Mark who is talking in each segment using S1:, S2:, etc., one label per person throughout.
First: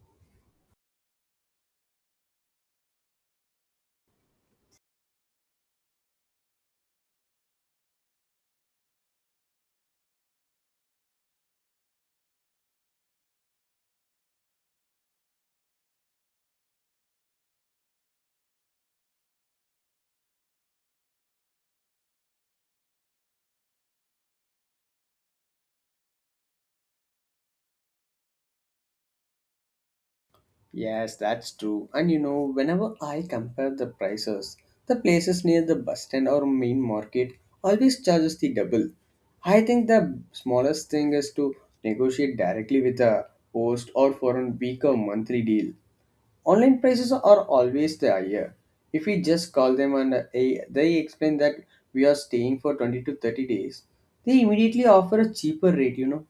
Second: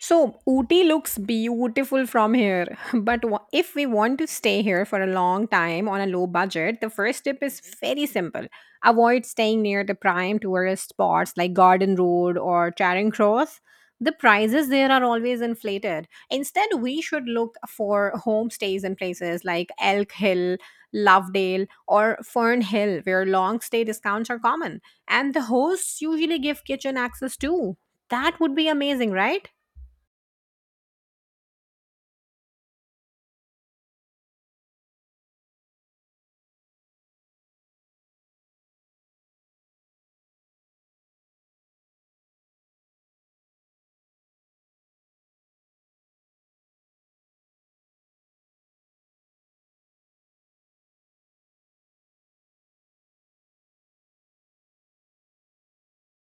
S1: So, Ooty looks beautiful from here. But if we want to stay here for a long time on a low budget, the first tip is very simple. Avoid staying near the prime tourist spots like Garden Road or Charing Cross. The prices there are always inflated. Instead, we should look for homestays in places like Elk Hill, Lovedale, or Fern Hill, where long stay discounts are common. And the hosts usually give kitchen access too. That would be amazing, right?
S2: Yes, that's true. And you know, whenever I compare the prices, the places near the bus stand or main market always charges the double. I think the smallest thing is to negotiate directly with a host or for a week or monthly deal. Online prices are always the higher. If we just call them and they explain that we are staying for 20 to 30 days, they immediately offer a cheaper rate, you know.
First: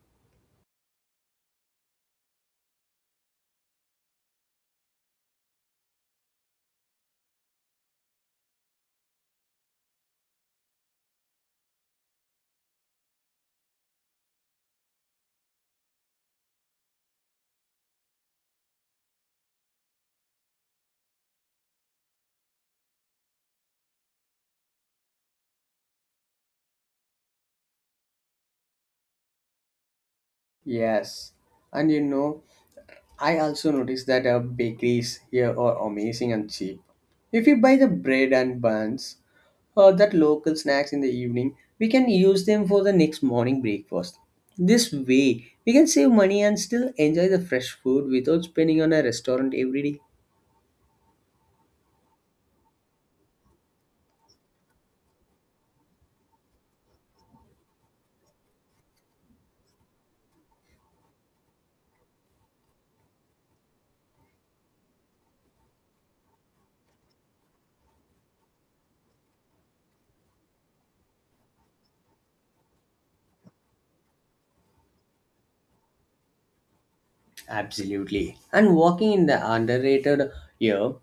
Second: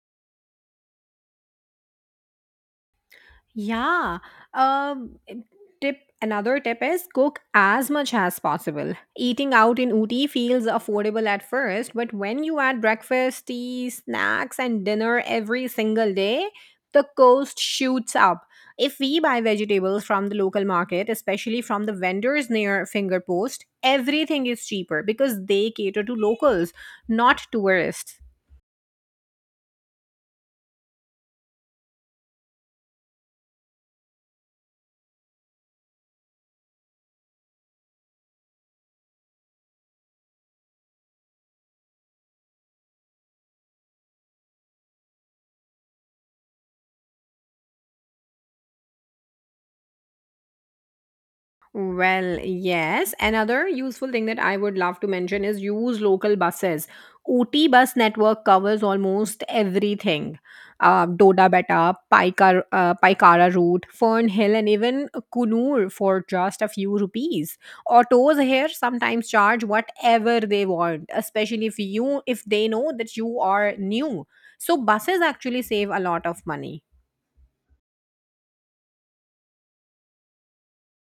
S1: Yeah. Um, tip another tip is cook as much as possible. Eating out in Uti feels affordable at first, but when you add breakfast, tea, snacks, and dinner every single day, the cost shoots up. If we buy vegetables from the local market, especially from the vendors near Fingerpost, everything is cheaper because they cater to locals, not tourists.
S2: Yes. And you know, I also noticed that bakeries here are amazing and cheap. If we buy the bread and buns or that local snacks in the evening, we can use them for the next morning breakfast. This way, we can save money and still enjoy the fresh food without spending on a restaurant every day.
S1: Well, yes. Another useful thing that I would love to mention is use local buses. OT bus network covers almost everything. Doda Betta, Paikara route, Fern Hill, and even Kunur for just a few rupees. Autos here sometimes charge whatever they want, especially if they know that you are new. So buses actually save a lot of money.
S2: Absolutely. And walking in the underrated year,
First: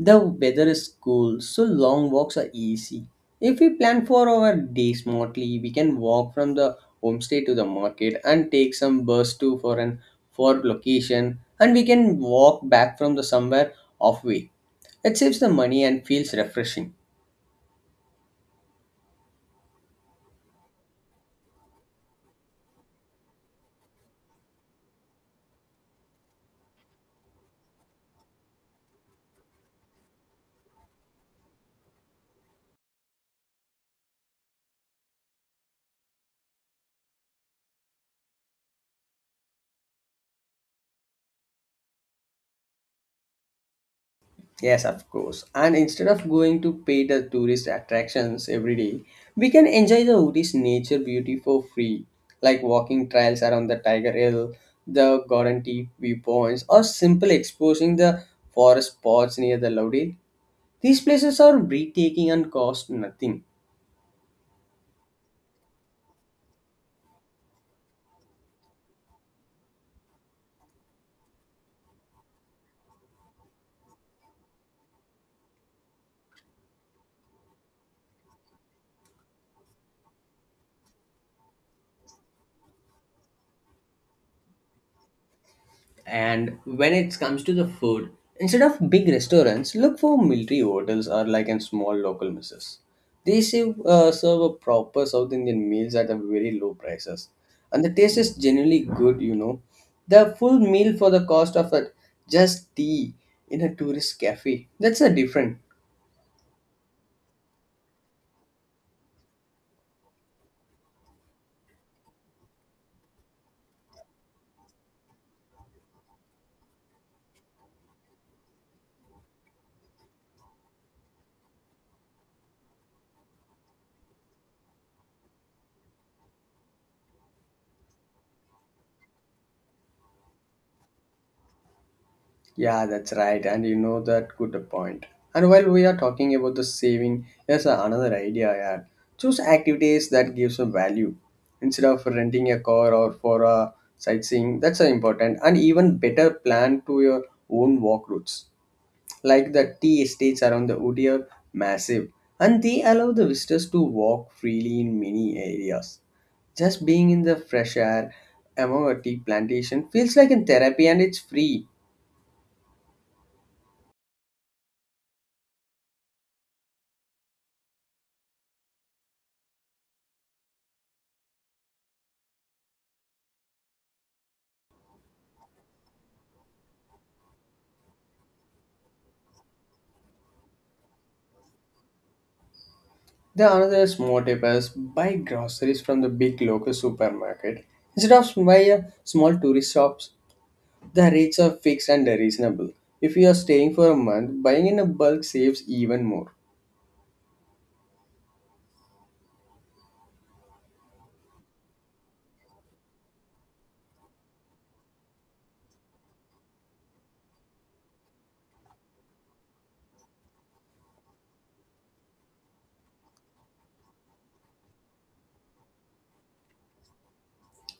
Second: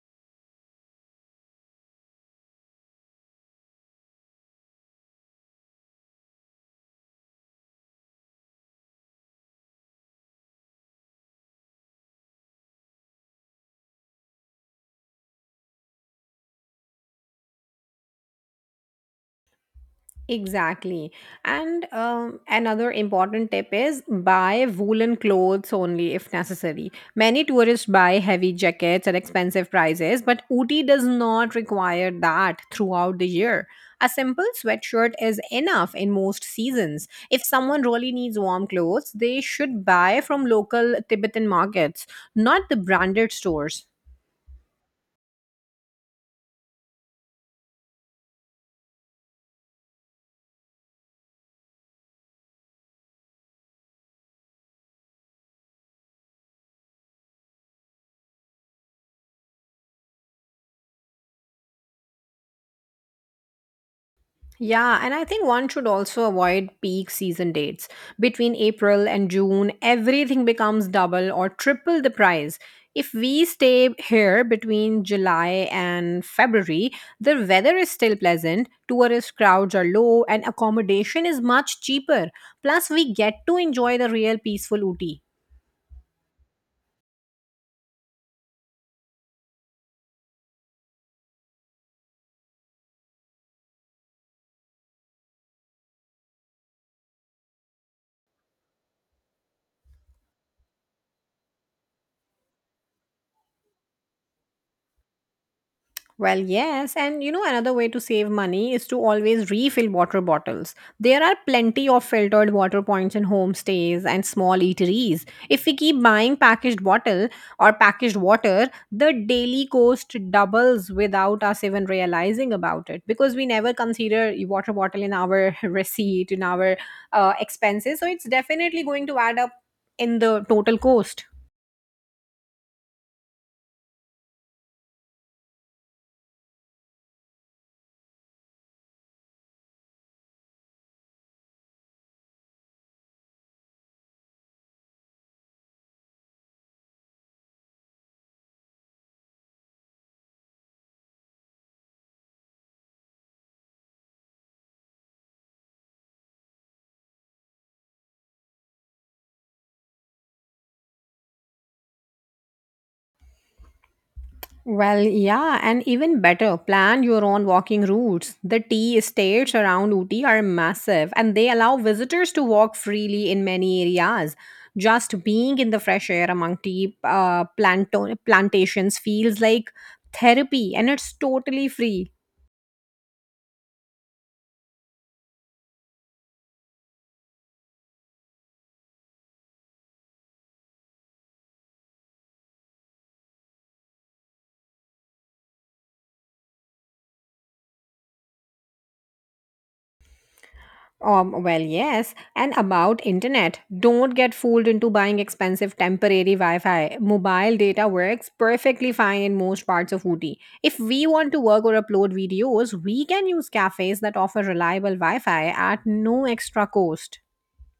S2: the weather is cool, so long walks are easy. If we plan for our day smartly, we can walk from the homestay to the market and take some bus to for an for location and we can walk back from the somewhere off way. It saves the money and feels refreshing.
S1: Exactly. And another important tip is buy woolen clothes only if necessary. Many tourists buy heavy jackets at expensive prices, but Uti does not require that throughout the year. A simple sweatshirt is enough in most seasons. If someone really needs warm clothes, they should buy from local Tibetan markets, not the branded stores.
S2: Yes, of course. And instead of going to pay the tourist attractions every day, we can enjoy the Udi's nature beauty for free, like walking trails around the Tiger Hill, the guaranteed viewpoints, or simple exposing the forest spots near the Lodi. These places are breathtaking and cost nothing.
S1: Yeah, and I think one should also avoid peak season dates. Between April and June, everything becomes double or triple the price. If we stay here between July and February, the weather is still pleasant, tourist crowds are low, and accommodation is much cheaper. Plus, we get to enjoy the real peaceful Ooty.
S2: And when it comes to the food, instead of big restaurants, look for military hotels or like in small local messes. They serve a proper South Indian meals at a very low prices. And the taste is generally good, you know. The full meal for the cost of a, just tea in a tourist cafe. That's a different.
S1: Well, yes. And another way to save money is to always refill water bottles. There are plenty of filtered water points in homestays and small eateries. If we keep buying packaged bottle or packaged water, the daily cost doubles without us even realizing about it because we never consider a water bottle in our receipt, in our expenses. So it's definitely going to add up in the total cost.
S2: Yeah, that's right. And you know that good point. And while we are talking about the saving, here's another idea I had. Choose activities that gives a value. Instead of renting a car or for a sightseeing, that's an important and even better plan to your own walk routes. Like the tea estates around the Ooty are massive and they allow the visitors to walk freely in many areas. Just being in the fresh air among a tea plantation feels like in therapy and it's free.
S1: Well, yeah, and even better, plan your own walking routes. The tea estates around Uti are massive and they allow visitors to walk freely in many areas. Just being in the fresh air among tea plantations feels like therapy and it's totally free.
S2: The another small tip is buy groceries from the big local supermarket instead of buy small tourist shops. The rates are fixed and reasonable. If you are staying for a month, buying in a bulk saves even more.
S1: Well, yes. And about internet, don't get fooled into buying expensive temporary Wi-Fi. Mobile data works perfectly fine in most parts of Ooty. If we want to work or upload videos, we can use cafes that offer reliable Wi-Fi at no extra cost.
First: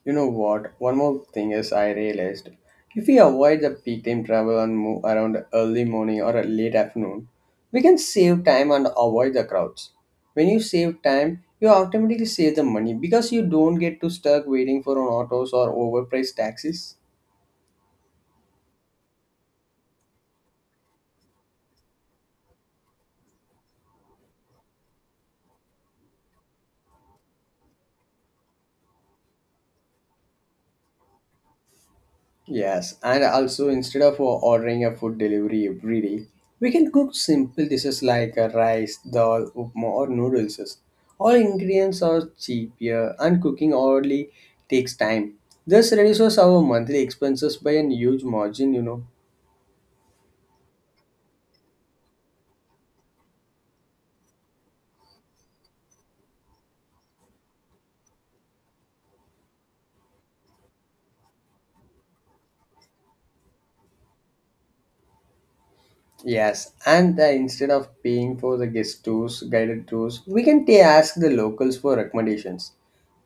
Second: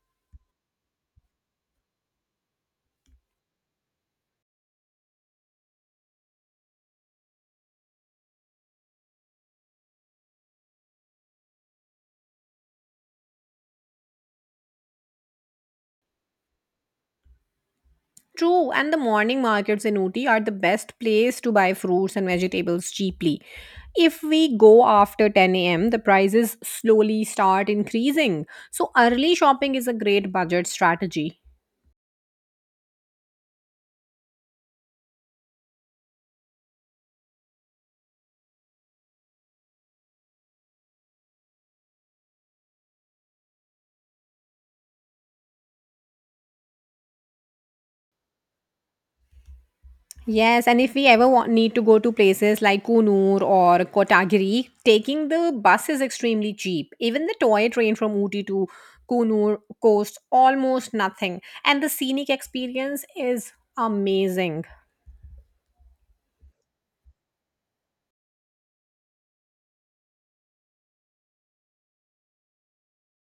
S2: You know what? One more thing is I realized if we avoid the peak time travel and move around early morning or a late afternoon, we can save time and avoid the crowds. When you save time, you automatically save the money because you don't get to stuck waiting for an autos or overpriced taxis.
S1: True, and the morning markets in Ooty are the best place to buy fruits and vegetables cheaply. If we go after 10 a.m., the prices slowly start increasing. So early shopping is a great budget strategy.
S2: Yes, and also instead of ordering a food delivery every day, we can cook simple dishes like rice, dal, upma, or noodles. All ingredients are cheaper, and cooking hourly takes time. This reduces our monthly expenses by a huge margin, you know.
S1: Yes, and if we ever want, need to go to places like Kunur or Kotagiri, taking the bus is extremely cheap. Even the toy train from Uti to Kunur costs almost nothing, and the scenic experience is amazing.
S2: Yes, and instead of paying for the guided tours, we can ask the locals for recommendations.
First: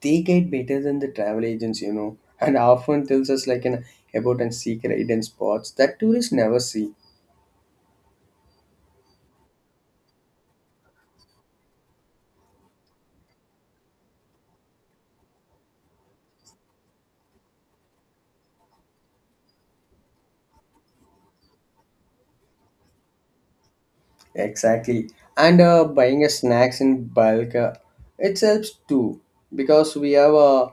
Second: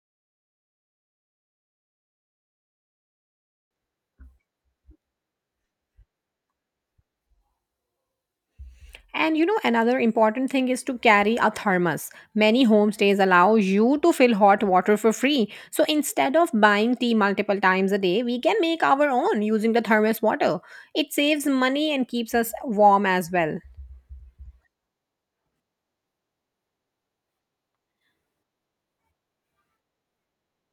S2: They get better than the travel agents, you know, and often tells us like an about and secret hidden spots that tourists never see.
S1: And you know, another important thing is to carry a thermos. Many homestays allow you to fill hot water for free. So instead of buying tea multiple times a day, we can make our own using the thermos water. It saves money and keeps us warm as well.
S2: Exactly, and buying a snacks in bulk, it helps too because we have uh,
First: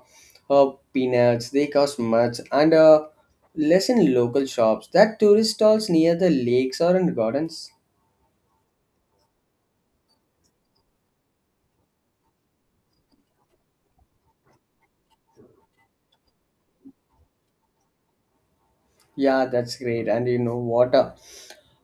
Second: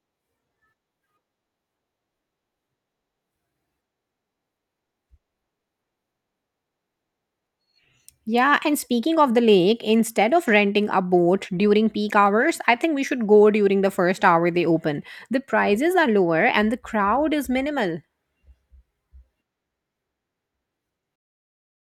S2: uh, peanuts. They cost much, and less in local shops that tourist stalls near the lakes or in gardens.
S1: Yeah, and speaking of the lake, instead of renting a boat during peak hours, I think we should go during the first hour they open. The prices are lower and the crowd is minimal.
S2: Yeah, that's great. And you know what?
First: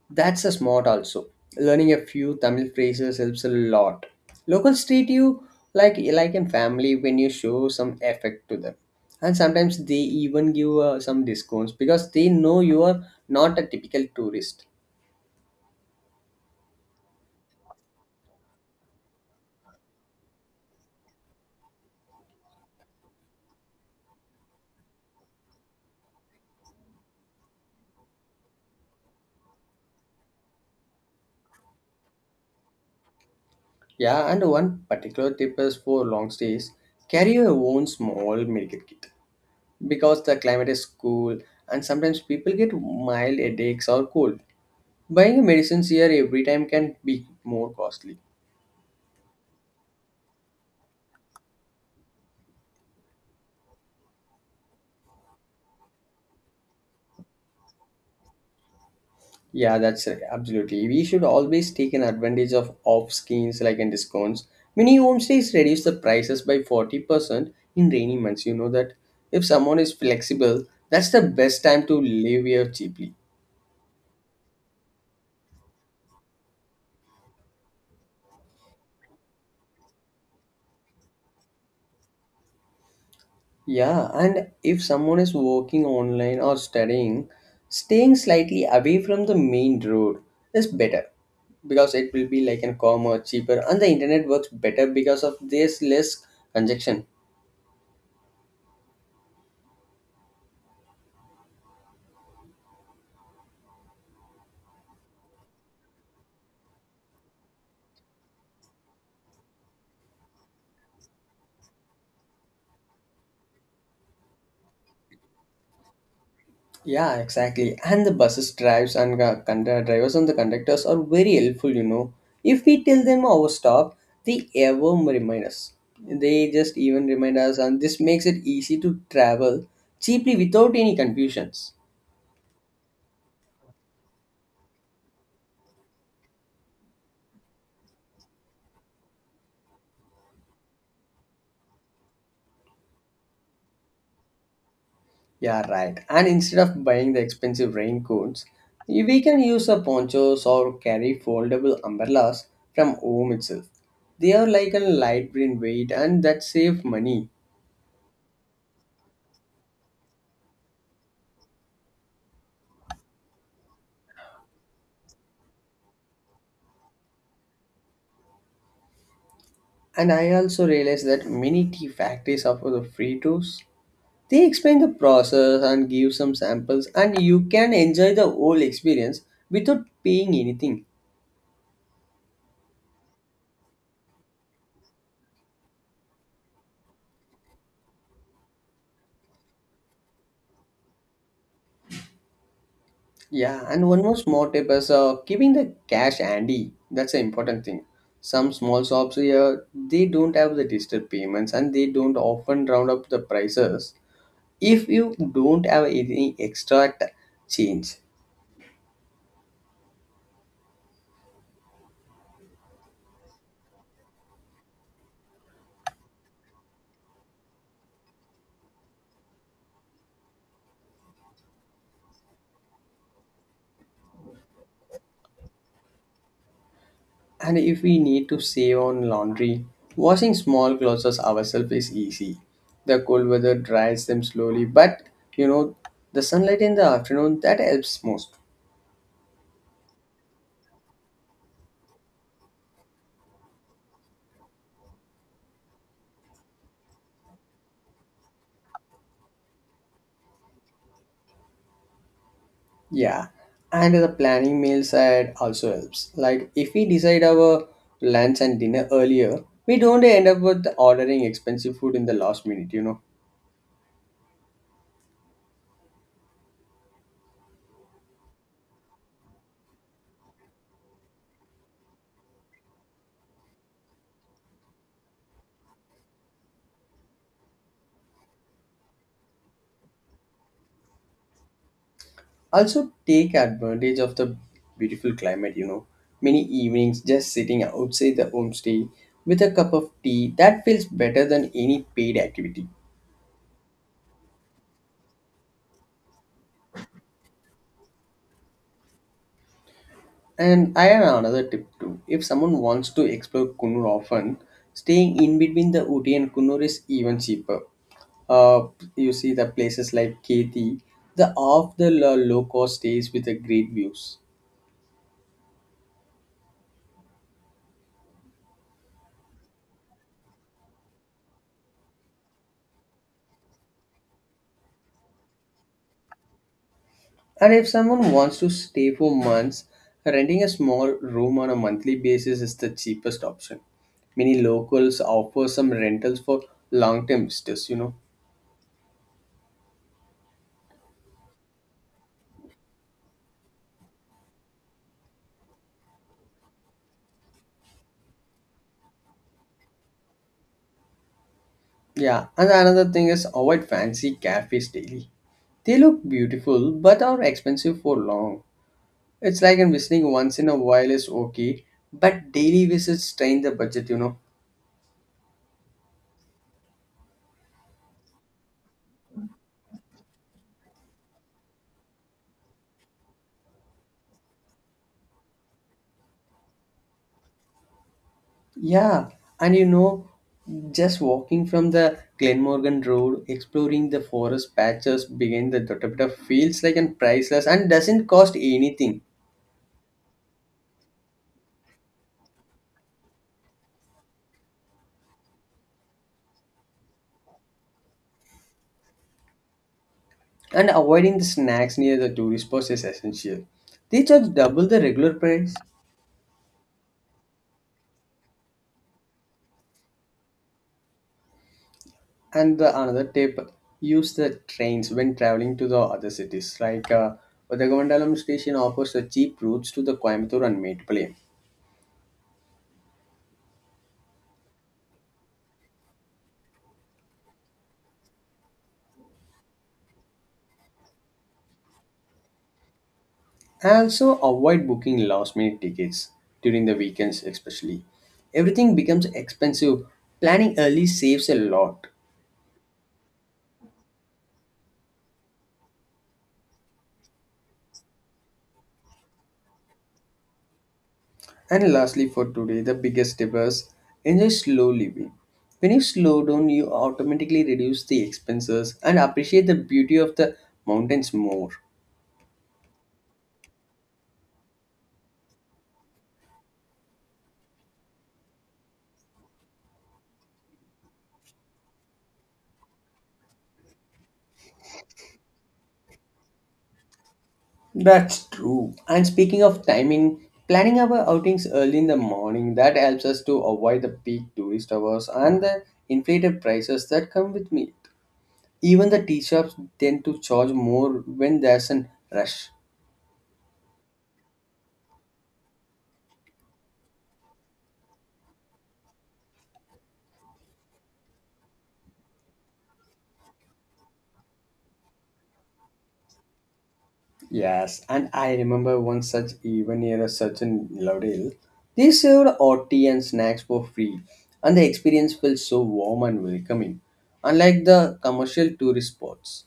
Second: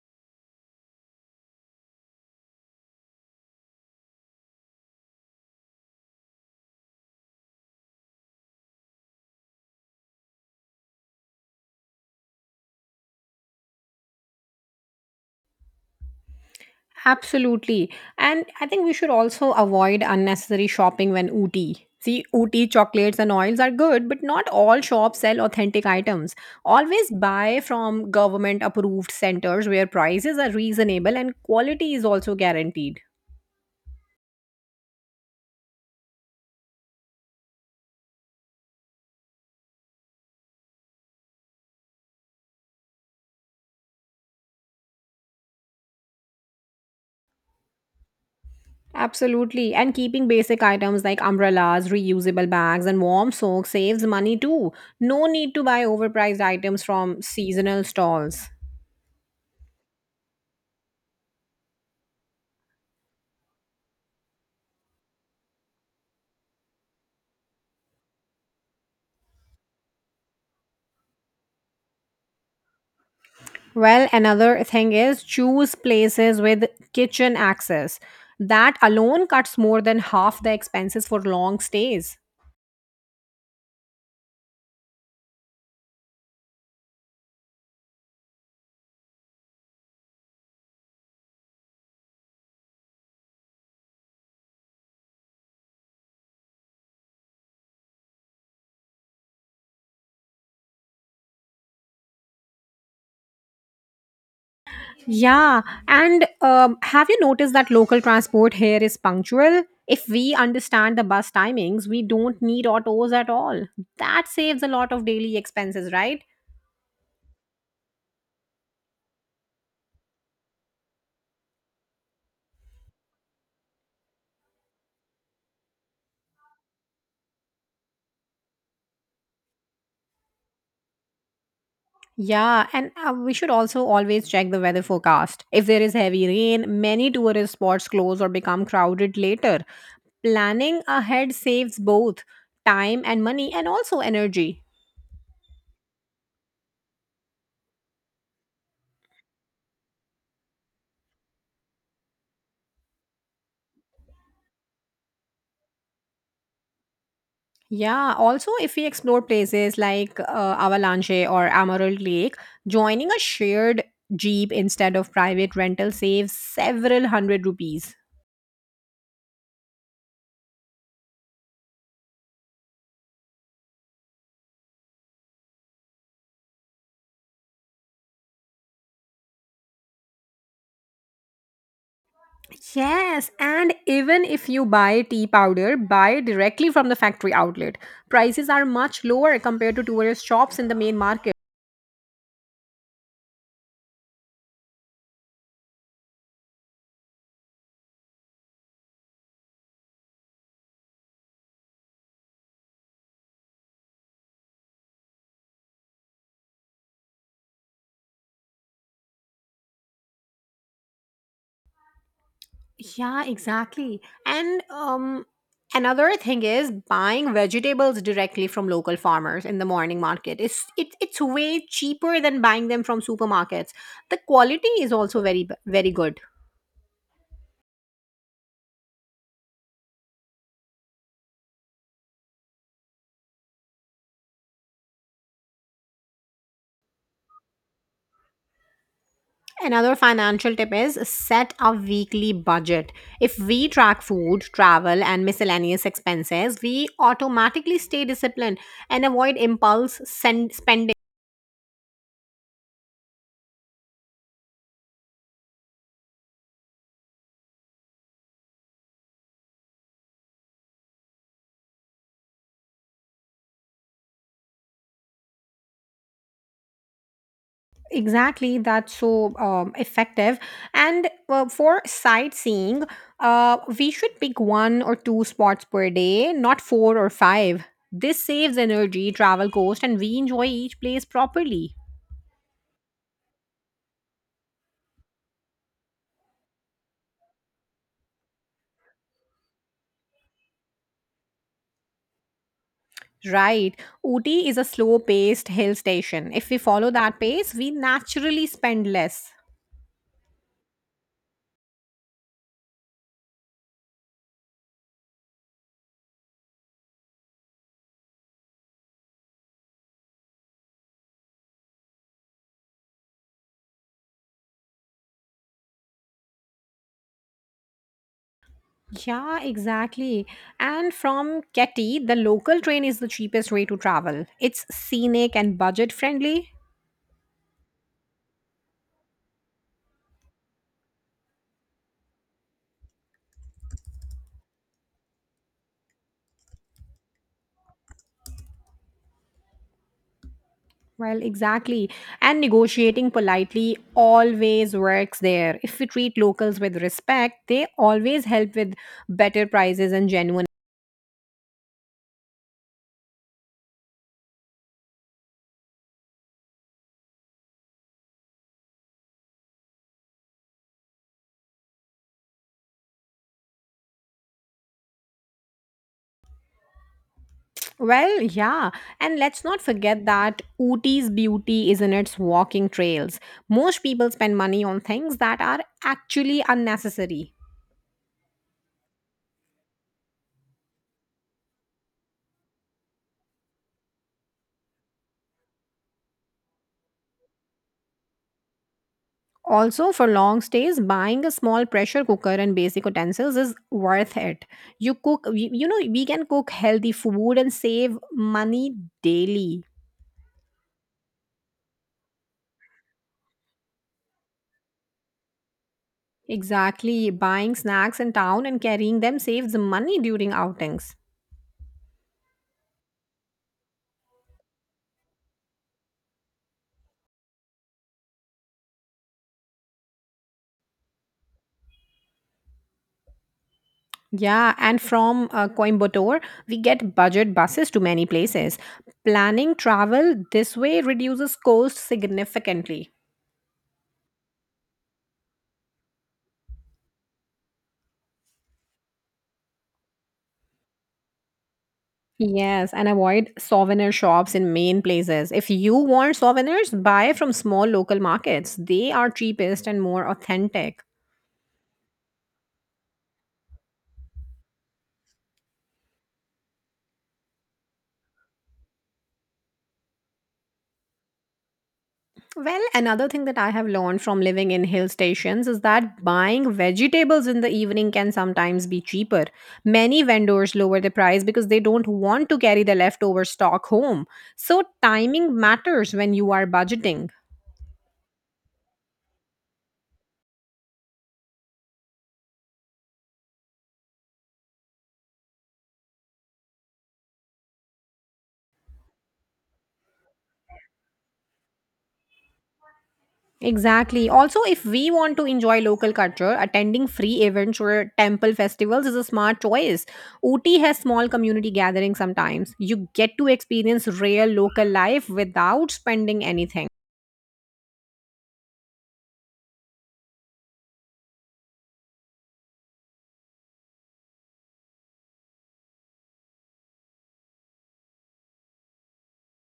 S2: That's a smart also. Learning a few Tamil phrases helps a lot. Locals treat you like in family when you show some effect to them. And sometimes they even give some discounts because they know you are not a typical tourist.
S1: Absolutely. And I think we should also avoid unnecessary shopping when Ooty. See, Ooty chocolates and oils are good, but not all shops sell authentic items. Always buy from government approved centers where prices are reasonable and quality is also guaranteed.
S2: Yeah, and one particular tip is for long stays, carry your own small medical kit because the climate is cool and sometimes people get mild headaches or cold. Buying medicines here every time can be more costly.
S1: Absolutely. And keeping basic items like umbrellas, reusable bags, and warm socks saves money too. No need to buy overpriced items from seasonal stalls.
S2: Yeah, that's absolutely. We should always take an advantage of off schemes like in discounts. Many homestays reduce the prices by 40% in rainy months. You know that if someone is flexible, that's the best time to live here cheaply.
S1: Well, another thing is choose places with kitchen access. That alone cuts more than half the expenses for long stays.
S2: Yeah, and if someone is working online or studying, staying slightly away from the main road is better because it will be like an calmer, cheaper, and the internet works better because of this less congestion.
S1: Yeah, and have you noticed that local transport here is punctual? If we understand the bus timings, we don't need autos at all. That saves a lot of daily expenses, right?
S2: Yeah, exactly. And the buses drives and drivers and the conductors are very helpful, you know. If we tell them our stop, they ever remind us. They just even remind us, and this makes it easy to travel cheaply without any confusions.
S1: Yeah, and we should also always check the weather forecast. If there is heavy rain, many tourist spots close or become crowded later. Planning ahead saves both time and money and also energy.
S2: Yeah, right. And instead of buying the expensive raincoats, we can use a ponchos or carry foldable umbrellas from home itself. They are like a light green weight and that save money.
S1: Yeah, also, if we explore places like Avalanche or Amaral Lake, joining a shared jeep instead of private rental saves several hundred rupees.
S2: And I also realized that many tea factories offer the free tours. They explain the process and give some samples and you can enjoy the whole experience without paying anything.
S1: Yes, and even if you buy tea powder, buy directly from the factory outlet. Prices are much lower compared to tourist shops in the main market.
S2: Yeah, and one more small tip is keeping the cash handy. That's an important thing. Some small shops here they don't have the digital payments and they don't often round up the prices. If you don't have any extra change,
S1: Yeah, exactly. And another thing is buying vegetables directly from local farmers in the morning market. It's way cheaper than buying them from supermarkets. The quality is also very good.
S2: and if we need to save on laundry, washing small clothes ourselves is easy. The cold weather dries them slowly, but you know the sunlight in the afternoon that helps most.
S1: Another financial tip is set a weekly budget. If we track food, travel, and miscellaneous expenses, we automatically stay disciplined and avoid impulse spending.
S2: Yeah, and the planning meal side also helps. Like if we decide our lunch and dinner earlier, we don't end up with ordering expensive food in the last minute, you know.
S1: Exactly, that's so effective. And for sightseeing, we should pick one or two spots per day, not four or five. This saves energy, travel cost, and we enjoy each place properly.
S2: Also take advantage of the beautiful climate, you know. Many evenings just sitting outside the homestay with a cup of tea that feels better than any paid activity.
S1: Right. Ooty is a slow paced hill station. If we follow that pace, we naturally spend less.
S2: And I have another tip too. If someone wants to explore Kunur often, staying in between the Uti and Kunur is even cheaper. Uh, you see the places like Keti, the off the low cost stays with the great views.
S1: Yeah, exactly. And from Keti, the local train is the cheapest way to travel. It's scenic and budget friendly.
S2: And if someone wants to stay for months, renting a small room on a monthly basis is the cheapest option. Many locals offer some rentals for long term visitors, you know.
S1: Well, exactly. And negotiating politely always works there. If we treat locals with respect, they always help with better prices and genuine.
S2: Yeah, and another thing is avoid fancy cafes daily. They look beautiful but are expensive for long. It's like in visiting once in a while is okay, but daily visits strain the budget, you know.
S1: Well, yeah, and let's not forget that Ooty's beauty is in its walking trails. Most people spend money on things that are actually unnecessary.
S2: Yeah, and you know, just walking from the Glenmorgan Road, exploring the forest patches behind the Dotabita feels like an priceless and doesn't cost anything.
S1: Also, for long stays, buying a small pressure cooker and basic utensils is worth it. You cook, you know, we can cook healthy food and save money daily.
S2: And avoiding the snacks near the tourist spots is essential. They charge double the regular price.
S1: Exactly, buying snacks in town and carrying them saves money during outings.
S2: And the another tip use the trains when traveling to the other cities like Udagomandalam station offers the cheap routes to the Coimbatore and Metropolitan.
S1: Yeah, and from Coimbatore, we get budget buses to many places. Planning travel this way reduces cost significantly.
S2: Also avoid booking last minute tickets during the weekends especially. Everything becomes expensive. Planning early saves a lot.
S1: Yes, and avoid souvenir shops in main places. If you want souvenirs, buy from small local markets. They are cheapest and more authentic.
S2: And lastly for today the biggest tip is enjoy slow living. When you slow down you automatically reduce the expenses and appreciate the beauty of the mountains more.
S1: Well, another thing that I have learned from living in hill stations is that buying vegetables in the evening can sometimes be cheaper. Many vendors lower the price because they don't want to carry the leftover stock home. So, timing matters when you are budgeting.
S2: That's true. And speaking of timing, planning our outings early in the morning that helps us to avoid the peak tourist hours and the inflated prices that come with meat. Even the tea shops tend to charge more when there's a rush.
S1: Exactly. Also, if we want to enjoy local culture, attending free events or temple festivals is a smart choice. Ooty has small community gatherings sometimes. You get to experience real local life without spending anything.
S2: Yes, and I remember one such event near a certain Laudale. They served hot tea and snacks for free, and the experience felt so warm and welcoming, unlike the commercial tourist spots.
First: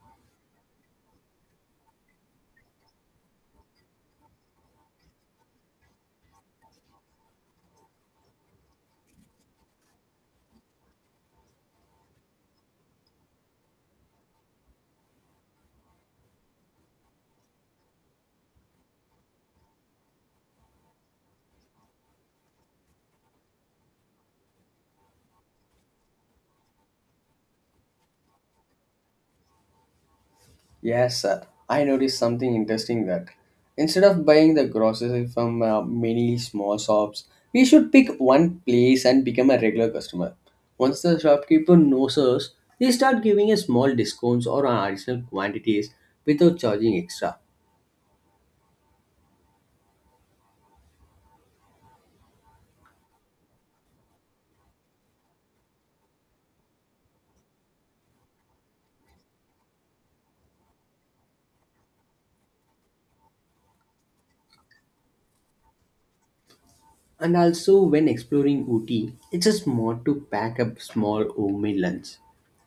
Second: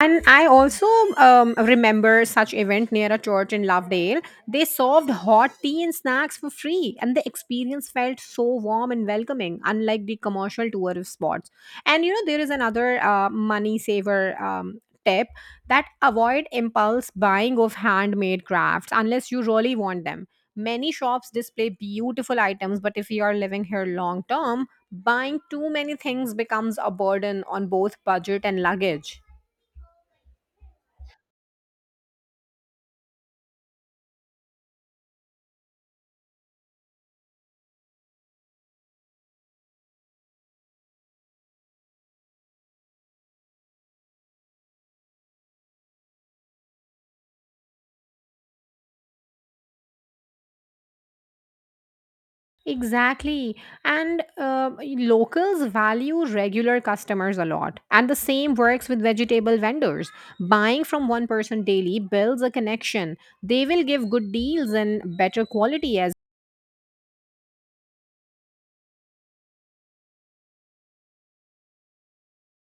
S1: And I also remember such event near a church in Lovedale. They served hot tea and snacks for free, and the experience felt so warm and welcoming, unlike the commercial tourist spots. And you know, there is another money saver tip that avoid impulse buying of handmade crafts unless you really want them. Many shops display beautiful items, but if you are living here long term, buying too many things becomes a burden on both budget and luggage.
S2: Yes, sir. I noticed something interesting that instead of buying the groceries from many small shops, we should pick one place and become a regular customer. Once the shopkeeper knows us, they start giving us small discounts or on additional quantities without charging extra.
S1: Exactly. And locals value regular customers a lot. And the same works with vegetable vendors. Buying from one person daily builds a connection. They will give good deals and better quality as.
S2: And also, when exploring Ooty, it's a smart to pack up small homemade lunch.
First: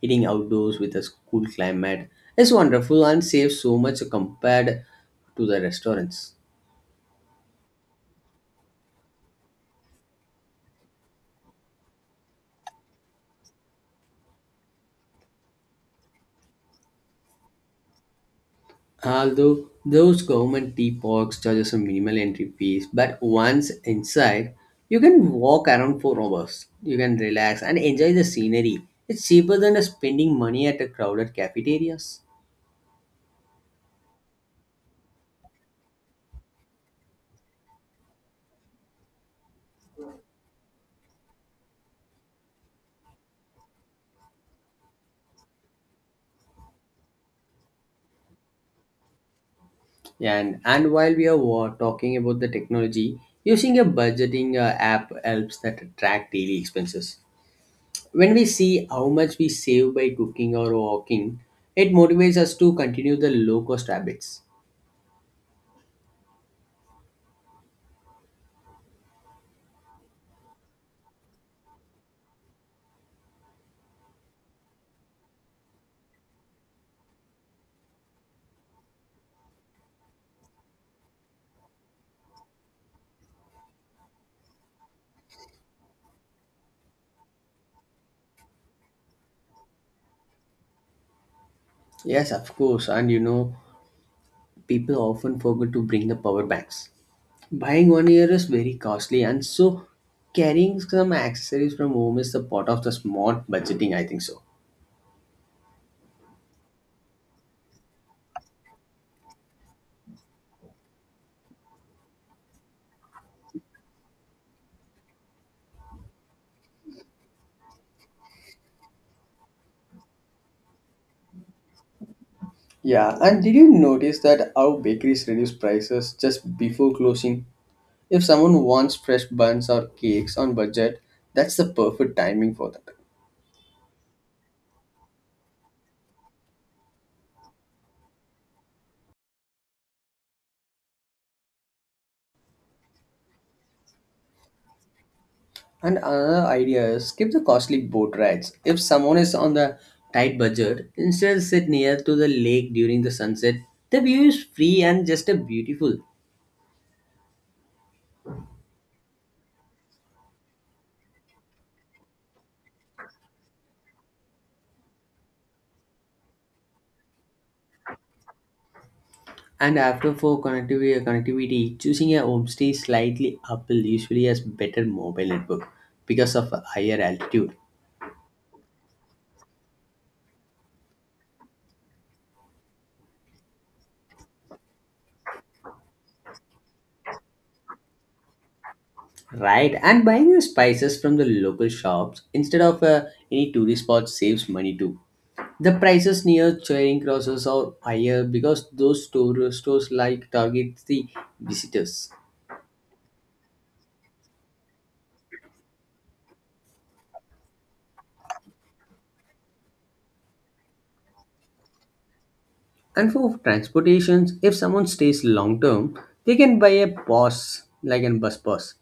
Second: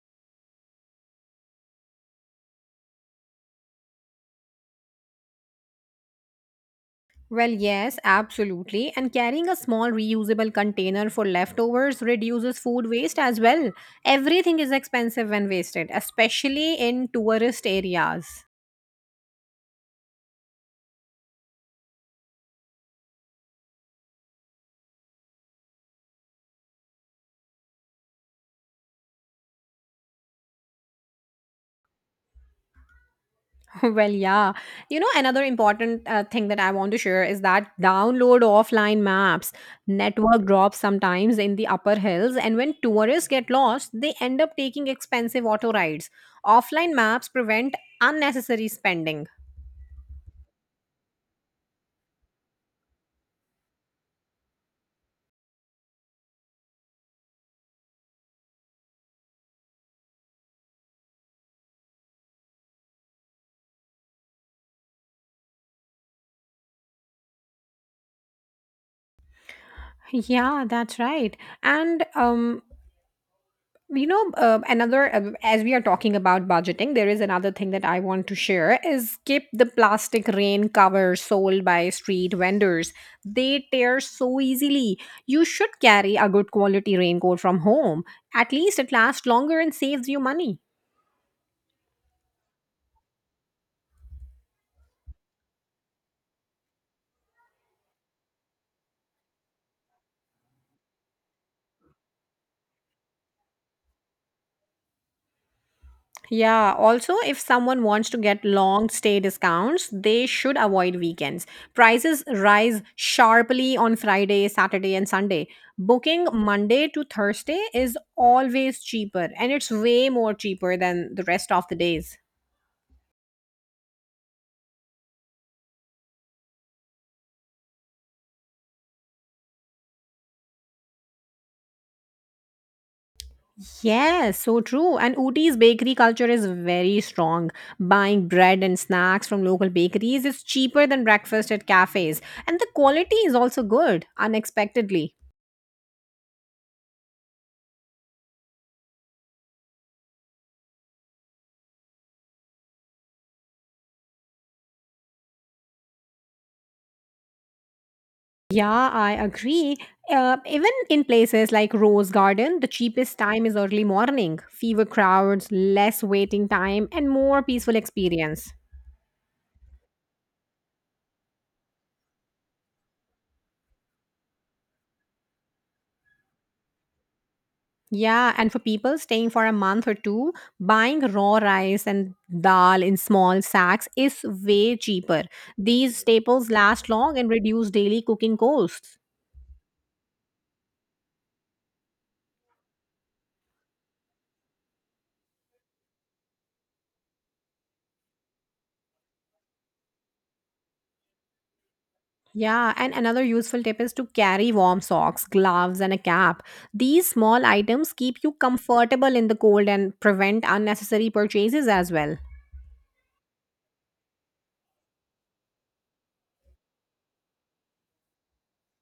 S2: Eating outdoors with a cool climate is wonderful and saves so much compared to the restaurants.
S1: Well, yes, absolutely. And carrying a small reusable container for leftovers reduces food waste as well. Everything is expensive when wasted, especially in tourist areas.
S2: Although those government tea parks charges a minimal entry fees, but once inside, you can walk around for hours. You can relax and enjoy the scenery. It's cheaper than spending money at a crowded cafeterias.
S1: Well, yeah. You know, another important thing that I want to share is that download offline maps. Network drops sometimes in the upper hills, and when tourists get lost, they end up taking expensive auto rides. Offline maps prevent unnecessary spending.
S2: And while we are talking about the technology, using a budgeting app helps that track daily expenses. When we see how much we save by cooking or walking, it motivates us to continue the low cost habits.
S1: Yeah, that's right. And you know another as we are talking about budgeting, there is another thing that I want to share is skip the plastic rain covers sold by street vendors. They tear so easily. You should carry a good quality raincoat from home. At least it lasts longer and saves you money.
S2: Yes, of course, and you know. People often forget to bring the power banks. Buying one here is very costly, and so carrying some accessories from home is the part of the smart budgeting, I think so.
S1: Yeah, also, if someone wants to get long stay discounts, they should avoid weekends. Prices rise sharply on Friday, Saturday, and Sunday. Booking Monday to Thursday is always cheaper, and it's way more cheaper than the rest of the days.
S2: Yeah, and did you notice that how bakeries reduce prices just before closing? If someone wants fresh buns or cakes on budget, that's the perfect timing for that.
S1: Yes, so true. And Ooty's bakery culture is very strong. Buying bread and snacks from local bakeries is cheaper than breakfast at cafes, and the quality is also good, unexpectedly.
S2: And another idea is skip the costly boat rides. If someone is on the tight budget, instead sit near to the lake during the sunset. The view is free and just a beautiful.
S1: Yeah, I agree. Even in places like Rose Garden, the cheapest time is early morning. Fewer crowds, less waiting time, and more peaceful experience.
S2: And after for connectivity, choosing a homestay slightly uphill usually has better mobile network because of a higher altitude.
S1: Yeah, and for people staying for a month or two, buying raw rice and dal in small sacks is way cheaper. These staples last long and reduce daily cooking costs.
S2: Right, and buying the spices from the local shops instead of any tourist spots saves money too. The prices near Charing Crosses are higher because those stores like target the visitors.
S1: Yeah, and another useful tip is to carry warm socks, gloves, and a cap. These small items keep you comfortable in the cold and prevent unnecessary purchases as well.
S2: And for transportations, if someone stays long term, they can buy a pass like a bus pass.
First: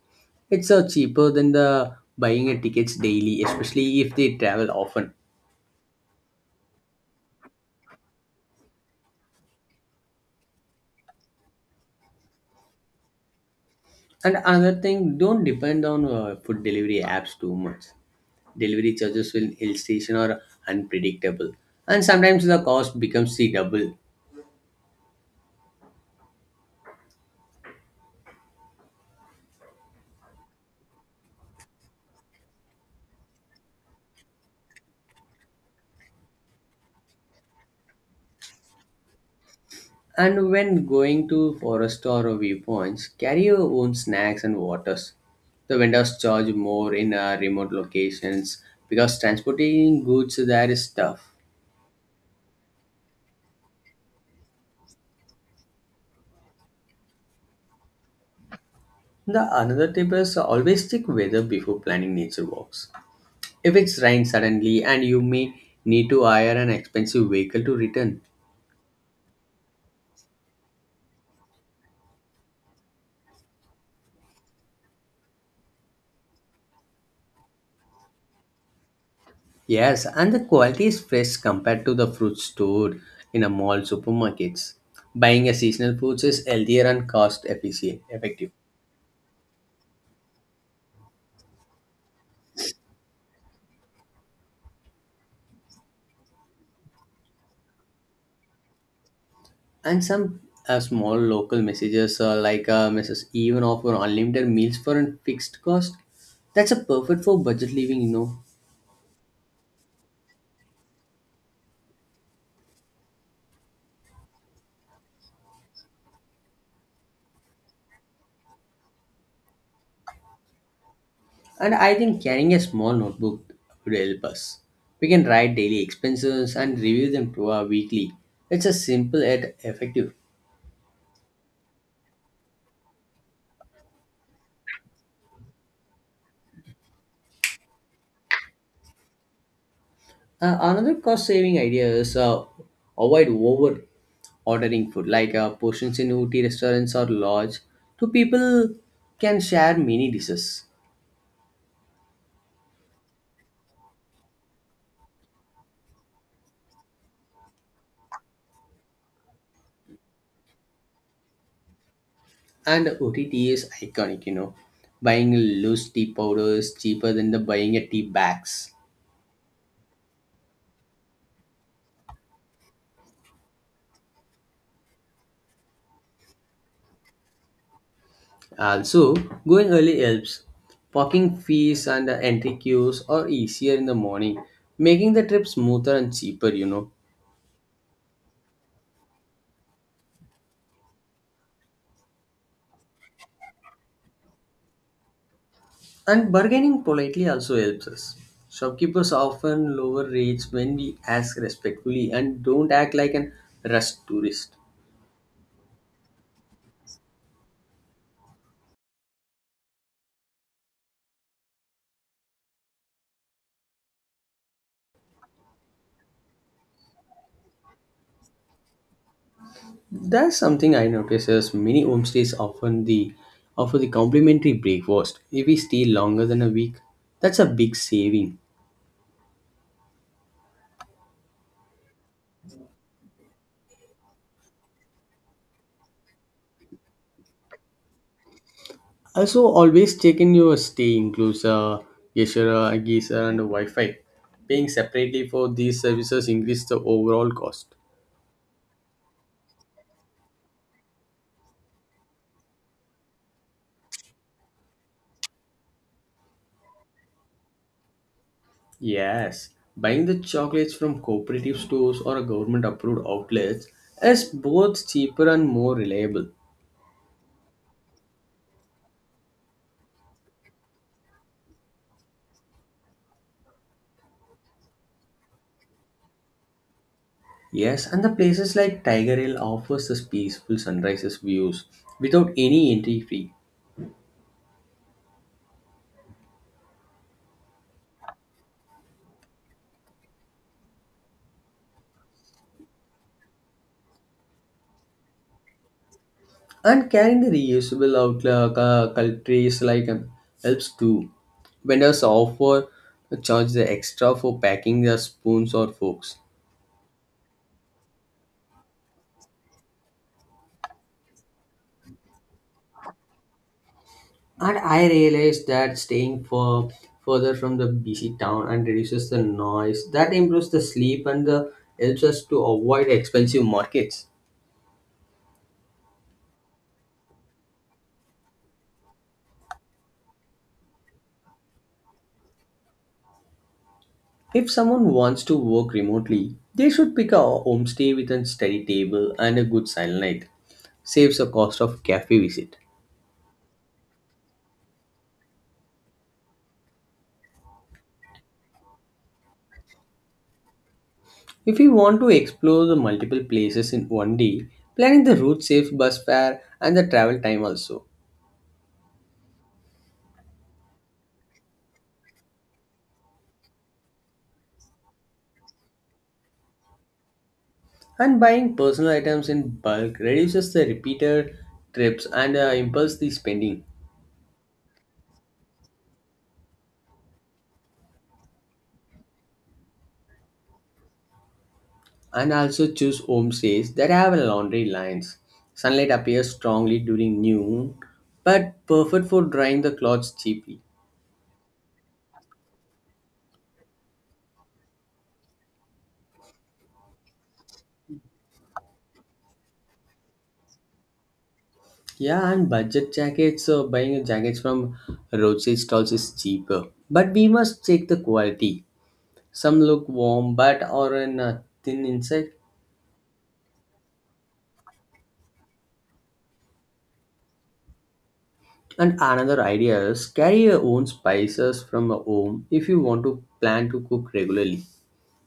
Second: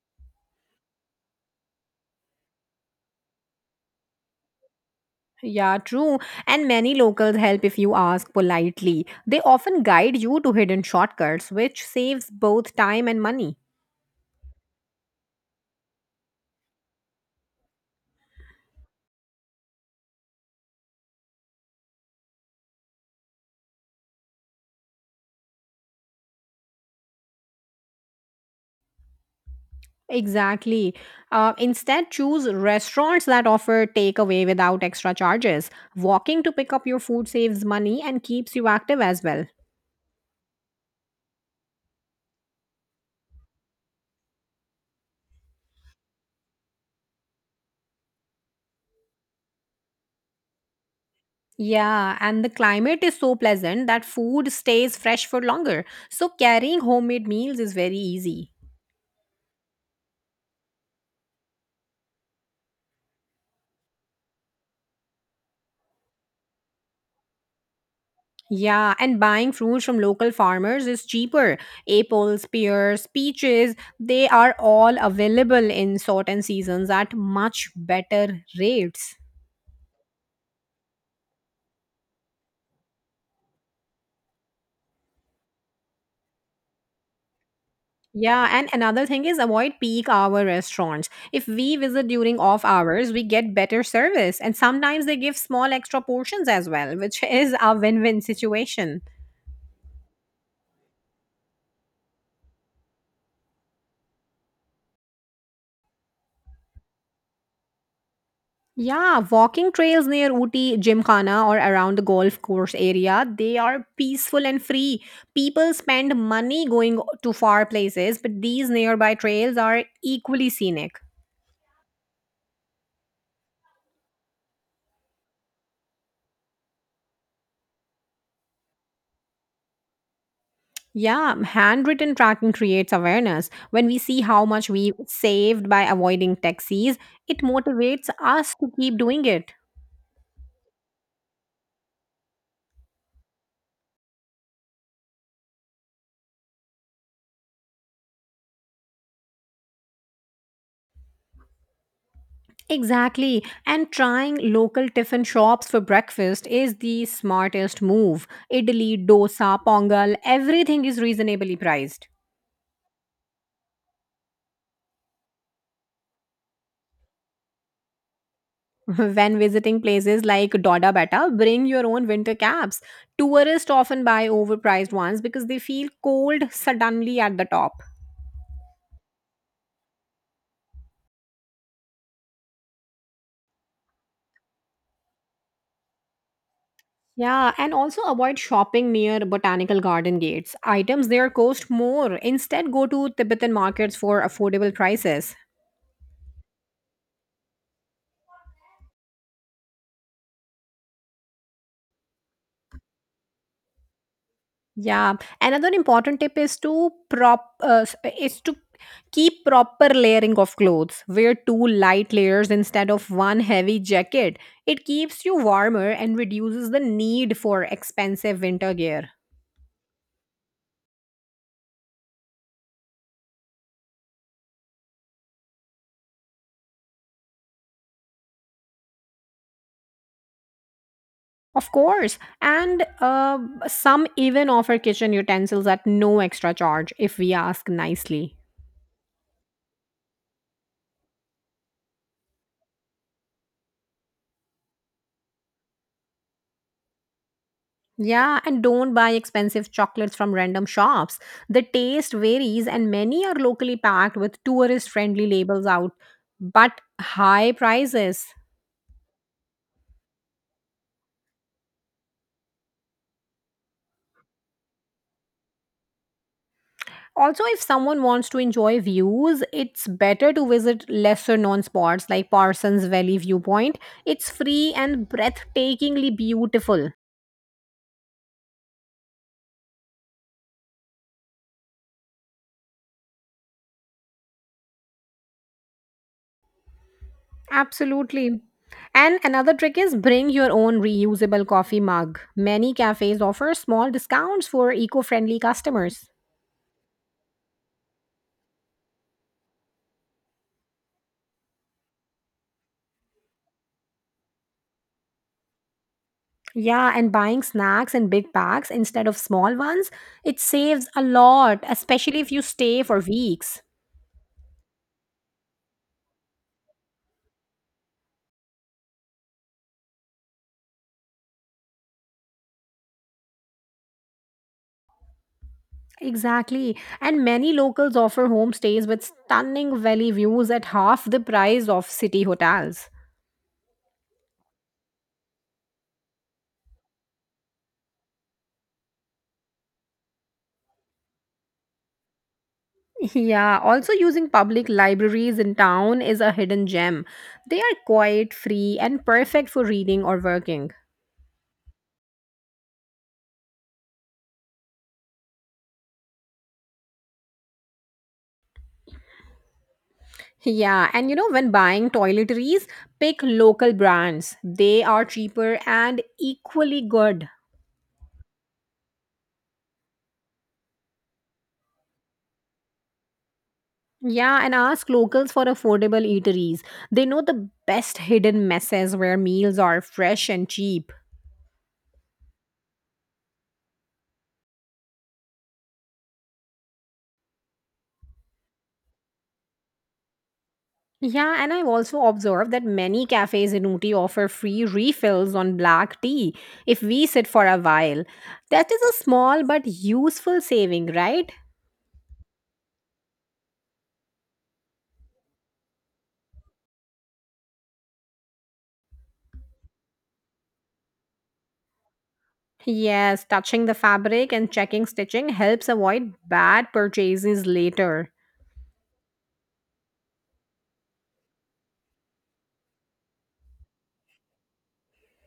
S2: It's cheaper than the buying a tickets daily, especially if they travel often.
S1: Yeah, true. And many locals help if you ask politely. They often guide you to hidden shortcuts, which saves both time and money.
S2: And another thing, don't depend on food delivery apps too much. Delivery charges will illustration or unpredictable, and sometimes the cost becomes the double.
S1: Exactly. Instead, choose restaurants that offer takeaway without extra charges. Walking to pick up your food saves money and keeps you active as well.
S2: And when going to forest or viewpoints, carry your own snacks and waters. The vendors charge more in remote locations because transporting goods there is tough.
S1: Yeah, and the climate is so pleasant that food stays fresh for longer. So carrying homemade meals is very easy.
S2: The another tip is always check weather before planning nature walks. If it's raining suddenly and you may need to hire an expensive vehicle to return.
S1: Yeah, and buying fruits from local farmers is cheaper. Apples, pears, peaches, they are all available in certain seasons at much better rates.
S2: Yes, and the quality is fresh compared to the fruit stored in a mall supermarkets. Buying a seasonal fruits is healthier and cost efficient
S1: Yeah,
S2: effective.
S1: and another thing is avoid peak hour restaurants. If we visit during off hours, we get better service, and sometimes they give small extra portions as well, which is a win win situation.
S2: And some small local messages like Mrs. Even offer unlimited meals for a fixed cost. That's a perfect for budget living, you know.
S1: Yeah, walking trails near Ooty Gymkhana or around the golf course area, they are peaceful and free. People spend money going to far places, but these nearby trails are equally scenic.
S2: And I think carrying a small notebook would help us. We can write daily expenses and review them to our weekly. It's a simple yet effective.
S1: Yeah, handwritten tracking creates awareness. When we see how much we saved by avoiding taxis, it motivates us to keep doing it.
S2: Another cost saving idea is avoid over ordering food, like portions in OT restaurants or lodge. Two people can share mini dishes.
S1: Exactly. And trying local tiffin shops for breakfast is the smartest move. Idli, dosa, pongal, everything is reasonably priced.
S2: And OTT is iconic, you know. Buying loose tea powder is cheaper than the buying a tea bags.
S1: When visiting places like Doda Betta, bring your own winter caps. Tourists often buy overpriced ones because they feel cold suddenly at the top.
S2: Also, going early helps. Parking fees and entry queues are easier in the morning, making the trip smoother and cheaper, you know.
S1: Yeah, and also avoid shopping near botanical garden gates. Items there cost more. Instead, go to Tibetan markets for affordable prices.
S2: And bargaining politely also helps us. Shopkeepers often lower rates when we ask respectfully and don't act like an rushed tourist.
S1: Yeah, another important tip is to keep proper layering of clothes. Wear two light layers instead of one heavy jacket. It keeps you warmer and reduces the need for expensive winter gear.
S2: That's something I notice as many homestays often the offer the complimentary breakfast if we stay longer than a week. That's a big saving.
S1: Of course, and some even offer kitchen utensils at no extra charge if we ask nicely.
S2: Also, always checking your stay includes Yashara, Geyser, and Wi Fi. Paying separately for these services increases the overall cost.
S1: Yeah, and don't buy expensive chocolates from random shops. The taste varies, and many are locally packed with tourist friendly labels out, but high prices.
S2: Yes, buying the chocolates from cooperative stores or government approved outlets is both cheaper and more reliable.
S1: Also, if someone wants to enjoy views, it's better to visit lesser known spots like Parsons Valley Viewpoint. It's free and breathtakingly beautiful.
S2: Yes, and the places like Tiger Hill offers us peaceful sunrises views without any entry fee.
S1: Absolutely. And another trick is bring your own reusable coffee mug. Many cafes offer small discounts for eco friendly customers.
S2: And carrying the reusable outlook countries like helps too. Vendors offer charge the extra for packing the spoons or forks.
S1: Yeah, and buying snacks in big bags instead of small ones, it saves a lot, especially if you stay for weeks.
S2: And I realized that staying for further from the busy town and reduces the noise. That improves the sleep and the, helps us to avoid expensive markets.
S1: Exactly. And many locals offer homestays with stunning valley views at half the price of city hotels.
S2: If someone wants to work remotely, they should pick a homestay with a steady table and a good sunlight. Saves the cost of cafe visit.
S1: Yeah, also using public libraries in town is a hidden gem. They are quiet, free, and perfect for reading or working.
S2: If we want to explore the multiple places in one day, planning the route saves bus fare and the travel time also.
S1: Yeah, and you know, when buying toiletries, pick local brands. They are cheaper and equally good.
S2: And buying personal items in bulk reduces the repeated trips and impulse the spending.
S1: Yeah, and ask locals for affordable eateries. They know the best hidden messes where meals are fresh and cheap.
S2: And also choose homestays that have laundry lines. Sunlight appears strongly during noon, but perfect for drying the clothes cheaply.
S1: Yeah, and I've also observed that many cafes in Uti offer free refills on black tea if we sit for a while. That is a small but useful saving, right?
S2: Yeah, and budget jackets, buying jackets from roadside stalls is cheaper. But we must check the quality. Some look warm but are in a thin insect.
S1: Yes, touching the fabric and checking stitching helps avoid bad purchases later.
S2: And another idea is carry your own spices from home if you want to plan to cook regularly.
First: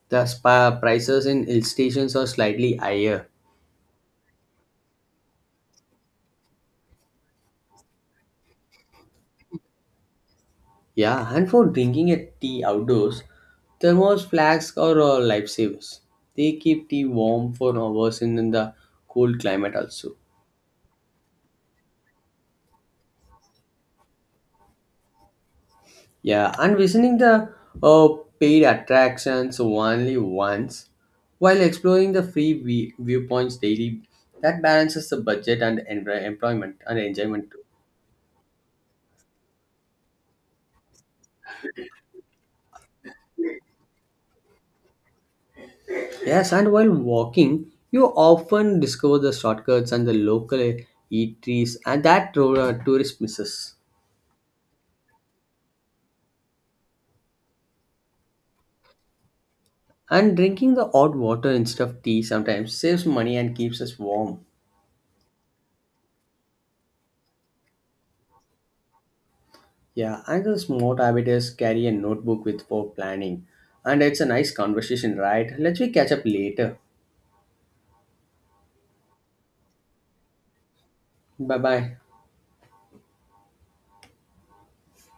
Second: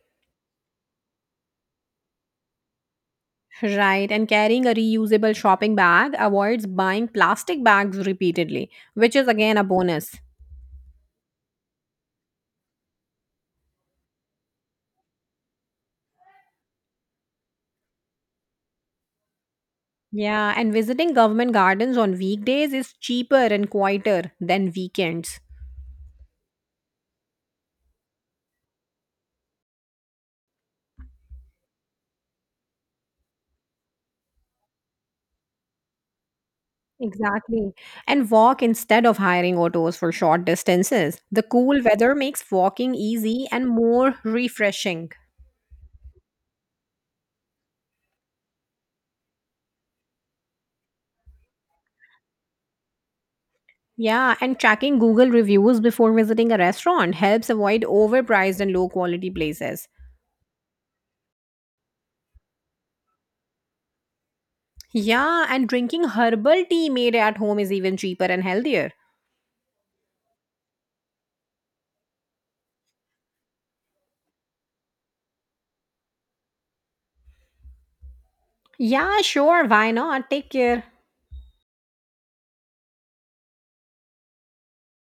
S2: The spa prices in hill stations are slightly higher.
S1: Right, and carrying a reusable shopping bag avoids buying plastic bags repeatedly, which is again a bonus.
S2: Yeah, and for drinking a tea outdoors, thermos flags are lifesavers. They keep tea warm for hours in the cold climate also.
S1: Yeah, and visiting government gardens on weekdays is cheaper and quieter than weekends.
S2: Yeah, and visiting the uh, paid attractions only once while exploring the free viewpoints daily. That balances the budget and enri- employment and enjoyment. Too.
S1: Exactly. And walk instead of hiring autos for short distances. The cool weather makes walking easy and more refreshing.
S2: Yes, and while walking, you often discover the shortcuts and the local eateries, and that tourist misses.
S1: Yeah, and tracking Google reviews before visiting a restaurant helps avoid overpriced and low quality places.
S2: And drinking the hot water instead of tea sometimes saves money and keeps us warm.
S1: Yeah, and drinking herbal tea made at home is even cheaper and healthier.
S2: Yeah, another smart habit is carry a notebook with for planning. And it's a nice conversation, right? Let me catch up later.
S1: Yeah, sure, why not? Take care.
S2: Bye bye.